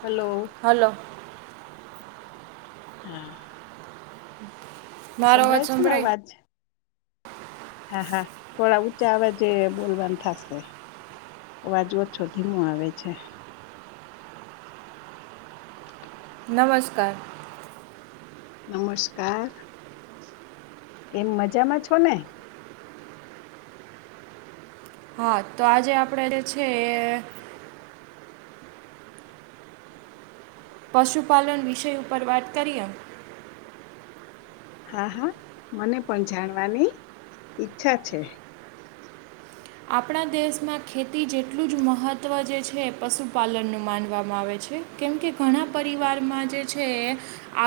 હાલો. Hello. હા. મારો અવાજ છે ને સંભળાય અવાજ હા હા થોડા ઊંચા અવાજે બોલવાનું થશે અવાજવોછો ધીમો આવે છે નમસ્કાર નમસ્કાર કેમ મજામાં છો ને હા તો આજે આપણેે જે છે એ પશુપાલન વિષય ઉપર વાત કરીએ હા હા મને પણ જાણવાની ઈચ્છા છે આપણા દેશમાં ખેતી જેટલું જ મહત્ત્વ જે છે એ પશુપાલનનું માનવામાં આવે છે કેમકે ઘણા પરિવારમાં જે છે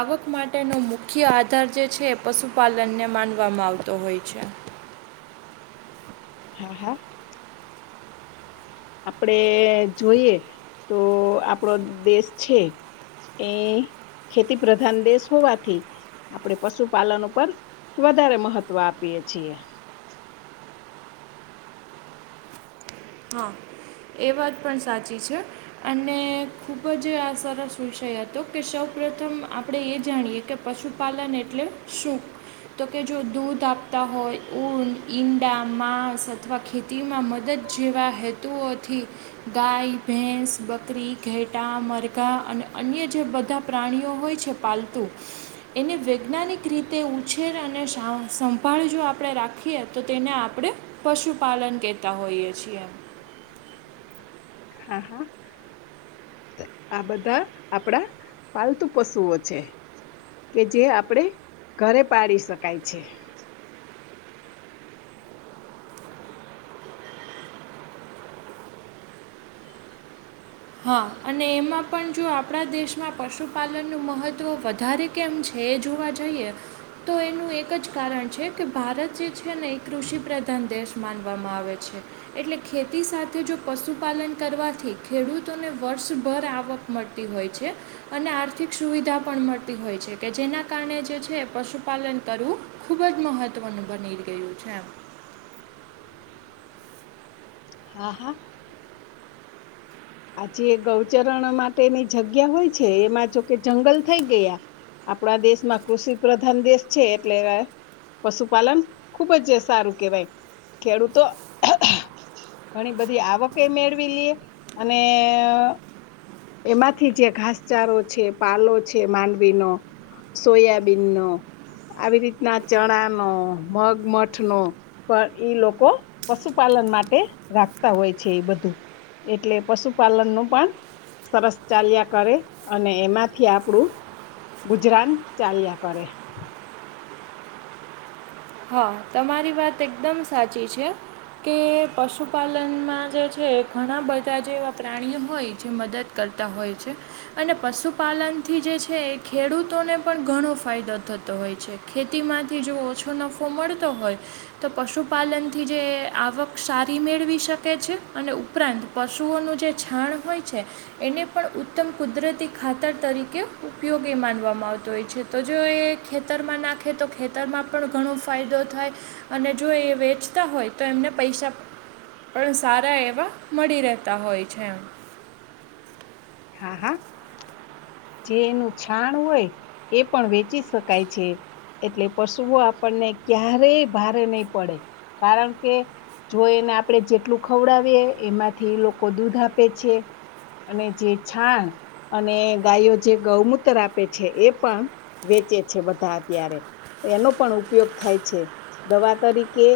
આવક માટેનો મુખ્ય આધાર જે છે એ પશુપાલનને માનવામાં આવતો હોય છે હા હા આપડે જોઈએ તો આપડો દેશ છે એ ખેતી પ્રધાન દેશ હોવાથી આપણેે પશુપાલન ઉપર વધારે મહત્વ આપીએ છીએ હા એ વાત પણ સાચી છે અને ખૂબ જ આ સરસ વિષય હતો કે સૌ પ્રથમ આપણે એ જાણીએ કે પશુપાલન એટલે શું તો કે જો દૂધ આપતા હોય ઊન ઈંડા માંસ અથવા ખેતીમાં મદદ જેવા હેતુઓથી ગાય ભેંસ બકરી ઘેટા મરઘા અને અન્ય જે બધા પ્રાણીઓ હોય છે પાલતુ એને વૈજ્ઞાનિક રીતે ઉછેર અને સંભાળ જો આપણે રાખીએ તો તેને આપણે પશુપાલન કેતા હોયએ છીએ હા, હા. આ બધા આપડા પાલતુ પશુઓ છે, કે જે આપડે ઘરે પાડી શકાય છે, હા અને એમાં પણ જો આપણા દેશમાં પશુપાલનનું મહત્ત્વ વધારે, કેમ છે, એજોવા જઈએ. તો એનું એક જ કારણ છે, કે ભારત જે છે, નેએ કૃષિ પ્રધાન દેશ માનવામાં આવે છે. એટલે ખેતી સાથે જો પશુપાલન કરવાથી ખેડૂત. તોને વર્ષભર આવક મળતી હોય છે. અને આર્થિક સુવિધા પણ મળતી હોય છે, કે જેના કારણે જે છે, પશુપાલન કરવું. ખૂબ જ મહત્વનું બની ગયું છે, એમ હા, હા. આજે ગૌચરણ માટેની જગ્યા હોય છે, એમાં જો કે જંગલ થઈ ગયા. આપણા દેશમાં કૃષિ પ્રધાન દેશ છે, એટલે પશુપાલન ખુબ જ સારું કેહેવાય ખેડૂતો, ઘણી બધી આવકે મેળવી લે, અને એમાંથી જે ઘાસચારો છે, પાલો છે, માંડવીનો સોયાબીનનો આવી રીતના ચણાનો, મગમઠનો. પણ ઈ લોકો પશુપાલન માટે રાખતા હોય છે, એ બધું એટલે. પશુપાલનનું પણ સરસ ચાલ્યા, કરે અને એમાંથી આપણું. ગુજરાન ચાલ્યા કરે. હા, તમારી વાત એકદમ સાચી છે, કે પશુપાલનમાં જે છે, ઘણા બધા જે એવા પ્રાણીઓ હોય જે મદદ. કરતા હોય છે, અને પશુપાલનથી જે છે, એ ખેડૂતોને પણ ઘણો ફાયદો થતો હોય છે. ખેતીમાંથી જો ઓછો નફો મળતો હોય. તો પશુપાલનથી જે આવક સારી મેળવી શકે છે, અને ઉપરાંત પશુઓનું જે છાણ હોય છે. એને પણ ઉત્તમ કુદરતી ખાતર તરીકે ઉપયોગી માનવામાં આવતો હોય છે. તોજો એ ખેતરમાં નાખે તો ખેતરમાં પણ ઘણો ફાયદો થાય અને જોએ વેચતા હોય તો એમને પૈસા પણ સારા એવા મળી રહેતા હોય છે, એમ હા હા. જે એનું છાણ હોય એ પણ વેચી શકાય છે. એટલે પશુઓ આપણને ક્યારેય ભારે નહીં પડે કારણ કે જો એને આપણે જેટલું ખવડાવીએ એમાંથી લોકો દૂધ આપે છે. અને જે છાણ અને ગાયો જે ગૌમૂત્ર આપે છે, એ પણ વેચે છે, બધા અત્યારે એનો પણ ઉપયોગ થાય છે. દવા તરીકે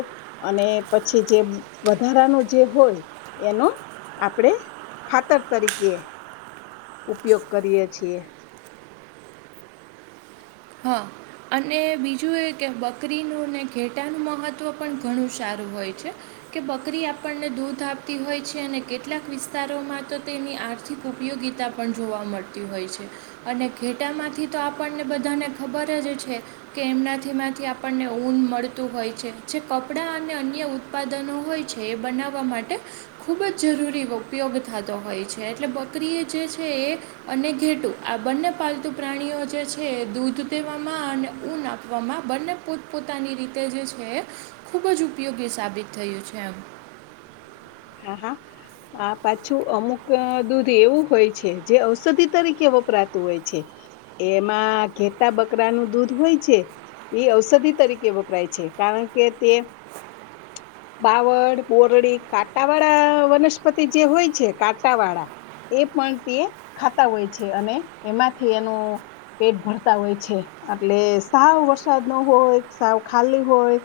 અને પછી જે વધારાનું જે હોય એનું આપડે ખાતર તરીકે ઉપયોગ કરીએ છીએ. હા. અને બીજું એ કે બકરીનું ને ઘેટાનું મહત્ત્વ પણ ઘણું સારું હોય છે. કે બકરી આપણને દૂધ આપતી હોય છે, અને કેટલાક વિસ્તારોમાં તો તેની આજ ઉપયોગીતા પણ જોવા મળતી હોય છે, અને ઘેટામાંથી તો આપણને બધાને ખબર જ છે. કે એમનાથી માંથી આપણને ઊન મળતું હોય છે, જે કપડા અને અન્ય ઉ ત્પાદનો હોય છે, એ બનાવવા માટે ખૂબ જ જરૂરી ઉપયોગ થતો હોય છે, એટલે બકરીએ જે છે, એ અને ઘેટું આ બંને પાલતુ પ્રાણીઓ જે છે, દૂધ દેવામાં અને ઊન આપવામાં બંને પોતપોતાની રીતે જે છે. ખૂબ જ ઉપયોગી સાબિત થયું છે, એમ હા હા. આ પાછું અમુક દૂધ એવું હોય છે, જે ઔષધિ તરીકે વપરાતું હોય છે. એમાં ઘેટા બકરાનું દૂધ હોય છે. એ ઔષધિ તરીકે વપરાય છે, કારણ કે તે બાવડ, બોરડી, કા ટાવાળા વનસ્પતિ જે હોય છે, કાટાવાળા એ પણ તે ખાતા હોય છે, અને એમાંથી એનું પેટ ભરતા હોય છે, એટલે સાવ વરસાદ ન હોય સાવ ખાલી હોય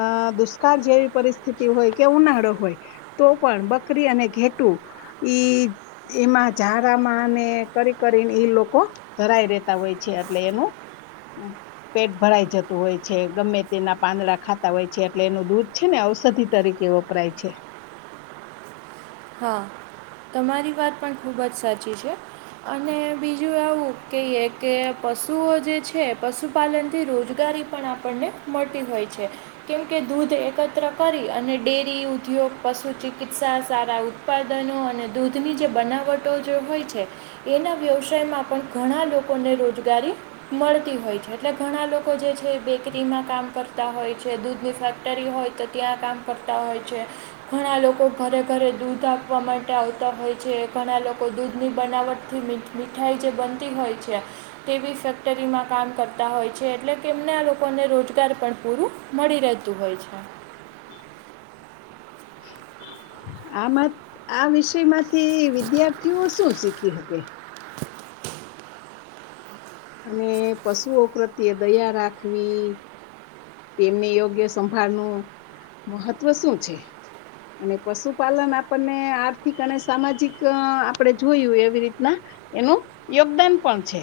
અ દુષ્કાળ જેવી પરિસ્થિતિ હોય કે ઉનાળો હોય તો પણ બકરી અને ઘેટું ઈ એમાં ઝારામાં ને કરી કરીને ઈ લોકો ધરાય રેતા હોય છે, એટલે એનું પેટ ભરાઈ જતું હોય છે, ગમે તેના પાંદડા ખાતા હોય છે, એટલે એનું દૂધ છે, ને ઔષધિ તરીકે વ પરાય છે. હા તમારી વાત પણ ખૂબ જ સાચી છે. અને બીજું આવું કેયે કે પશુઓ જે છે, પશુ પશપાલનથી રોજગારી પણ આપણને મળતી હોય છે. કેમકે દૂધ એકત્ર કરી અને ડેરી ઉદ્યોગ પશુ ચિકિત્સા સારા ઉત્પાદનો અને દૂધની જે બનાવટો જો હોય છે. એના વ્યવસાયમાં પણ ઘણા લોકોને રોજગારી મળતી હોય છે, એટલે ઘણા લોકો જે છે, બેકરીમાં કામ કરતા હોય છે, દૂધની ફે ટરી હોય તો ત્યાં કામ કરતા હોય છે, ઘણા લોકો ઘરે ઘરે દૂધ આપવા માટે આવતા હોય છે, ઘણા લોકો દૂધની બનાવટથી મી મીઠાઈ જે બનતી હોય છે. તેવી ફેક્ટરીમાં કામ કરતા હોય છે એટલે કેમને લોકોને રોજગાર પણ પૂરું મળી રહેતું હોય છે. આમાં આ વિષયમાં થી વિદ્યાર્થીઓ શું શીખી હકે? અને પશુઓ પ્રત્યે દયા રાખવી. તેમની યોગ્ય સંભાળ નું મહત્વ શું છે. અને પશુપાલન આપણને આર્થિક અને સામાજિક આપણેે જોયું એવી રીતના એનું યોગદાન પણ છે.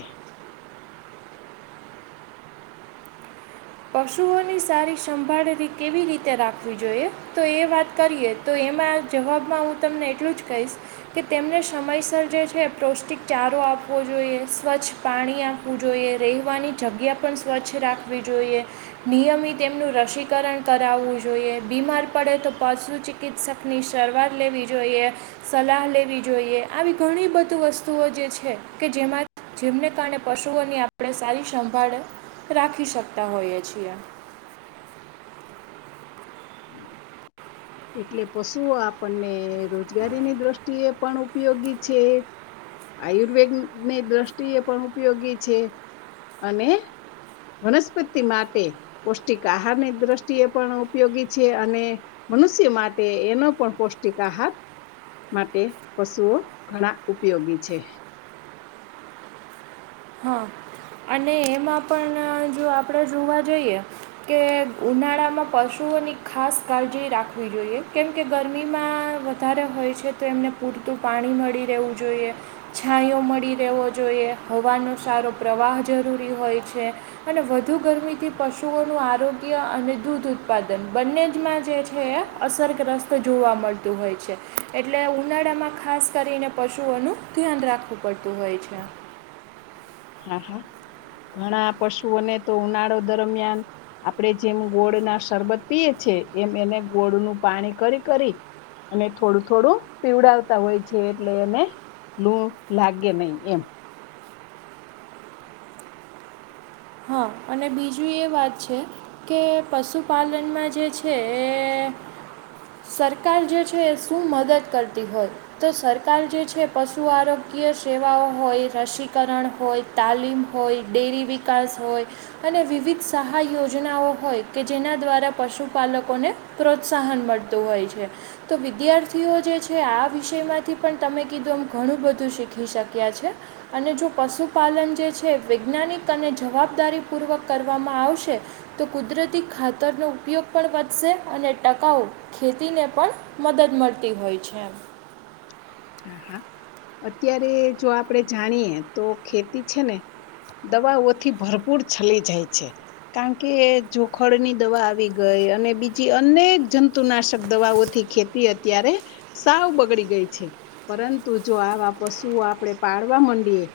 પશુઓની સારી સંભાળરી કેવી રીતે રાખવી જોઈએ? તો એ વાત કરીએ તો એમાં જવાબમાં હું તમને એટલું જ કહીશ. કે તેમને સમયસર જે છે પૌષ્ટિક ચારો આપવો જોઈએ સ્વચ્છ પાણી આપવું જોઈએ રહેવાની જગ્યા પણ સ્વચ્છ રાખવી જોઈએ. નિયમિત એમનું રસીકરણ કરાવવું જોઈએ બીમાર પડે તો પશુ ચિકિત્સક શરૂઆત લેવી જોઈએ. સલાહ લેવી જોઈએ આવી ઘણી બધી વસ્તુઓ જે છે કે જેમાં જેમને કારણે પશુઓની આપણે સારી સંભાળ રાખી શકતા હોઈએ છીએ. [unintelligible] એટલે પશુઓ આપણને રોજગારીની દ્રષ્ટિએ પણ ઉપયોગી છે. આયુર્વેદની દ્રષ્ટિ એ પણ ઉપયોગી છે અને વનસ્પતિ માટે પૌષ્ટિક આહારની દ્રષ્ટિએ પણ ઉપયોગી છે અને મનુષ્ય માટે એનો પણ પૌષ્ટિક આહાર માટે પશુઓ ઘણા ઉપયોગી છે. હા અને એમાં પણ જો આપણે જોવા જઈએ કે ઉનાળામાં પશુઓની ખાસ કાળજી રાખવી જોઈએ કેમકે ગરમીમાં વધારે હોય છે તો એમને પૂરતું પાણી મળી રહેવું જોઈએ. છાંયો મળી રહેવો જોઈએ હવાનો સારો પ્રવાહ જરૂરી હોય છે અને વધુ ગરમીથી પશુઓનું આરોગ્ય અને દૂધ ઉત્પાદન બંને જમાં જે છે અસરગ્રસ્ત જોવા મળતું હોય છે એટલે ઉનાળામાં ખાસ કરીને પશુઓનું ધ્યાન રાખવું પડતું હોય છે. હા હા ઘણા પશુઓને તો ઉનાળો દરમિયાન આપણે જેમ ગોળ ના શરબત પીએ છીએ એમ એને ગોળનું પાણી કરી કરી અને થોડું થોડું પીવડાવતા હોય છે. એટલે એને લું લાગે નહીં એમ હા અને બીજું એ વાત છે. કે પશુપાલનમાં જે છે. એ સરકાર જે છે એ શું મદદ કરતી હોય તો સરકાર જે છે પશુ આરોગ્ય સેવાઓ હોય રસીકરણ હોય તાલીમ હોય, ડેરી વિકાસ હોય અને વિવિધ સહાય યોજનાઓ હોય કે જેના દ્વારા પશુપાલકોને પ્રોત્સાહન મળતું હોય છે. તો વિદ્યાર્થીઓ જે છે આ વિષયમાંથી પણ તમે કીધું એમ ઘણું બધું શીખી શક્યા છે. અને જો પશુપાલન જે છે વૈજ્ઞાનિક અને અને જવાબદારી પૂર્વક કરવામાં આવશે તો કુદરતી ખાતરનો ઉપયોગ પણ વધશે અને ટકાઉ ખેતીને પણ મદદ મળતી હોય છે. હા હા અત્યારે જો આપણે જાણીયએ તો ખેતી છે ને દવા ઓથી ભરપૂર ચલી જાય છે. કારણ કે જોખડ ની દવા આવી ગઈ અને બીજી અનેક જંતુનાશક દવાઓથી ખેતી તે અત્યારે સાવ બગડી ગઈ છે. પરંતુ જો આવા પશુઓ આપણેે પાડવા માંડીએ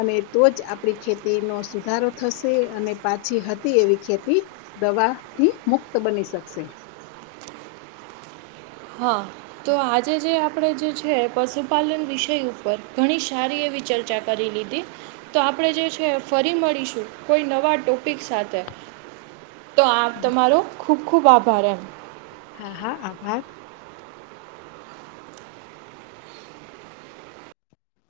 અને તો જ આપડી ખેતી નો સુધારો થશે અને પાછી હતી એવી ખેતી દવા થી મુક્ત બની શકશે હા તો આજે જે આપણેે જે છે પશુપાલન વિષય ઉપર ઘણી સારી એવી ચર્ચા કરી લીધી તો આપણે જે છે ફરી મળીશું કોઈ નવા ટોપિક સાથે તો આ તમારો ખૂબ ખૂબ આભાર એમ હા હા આભાર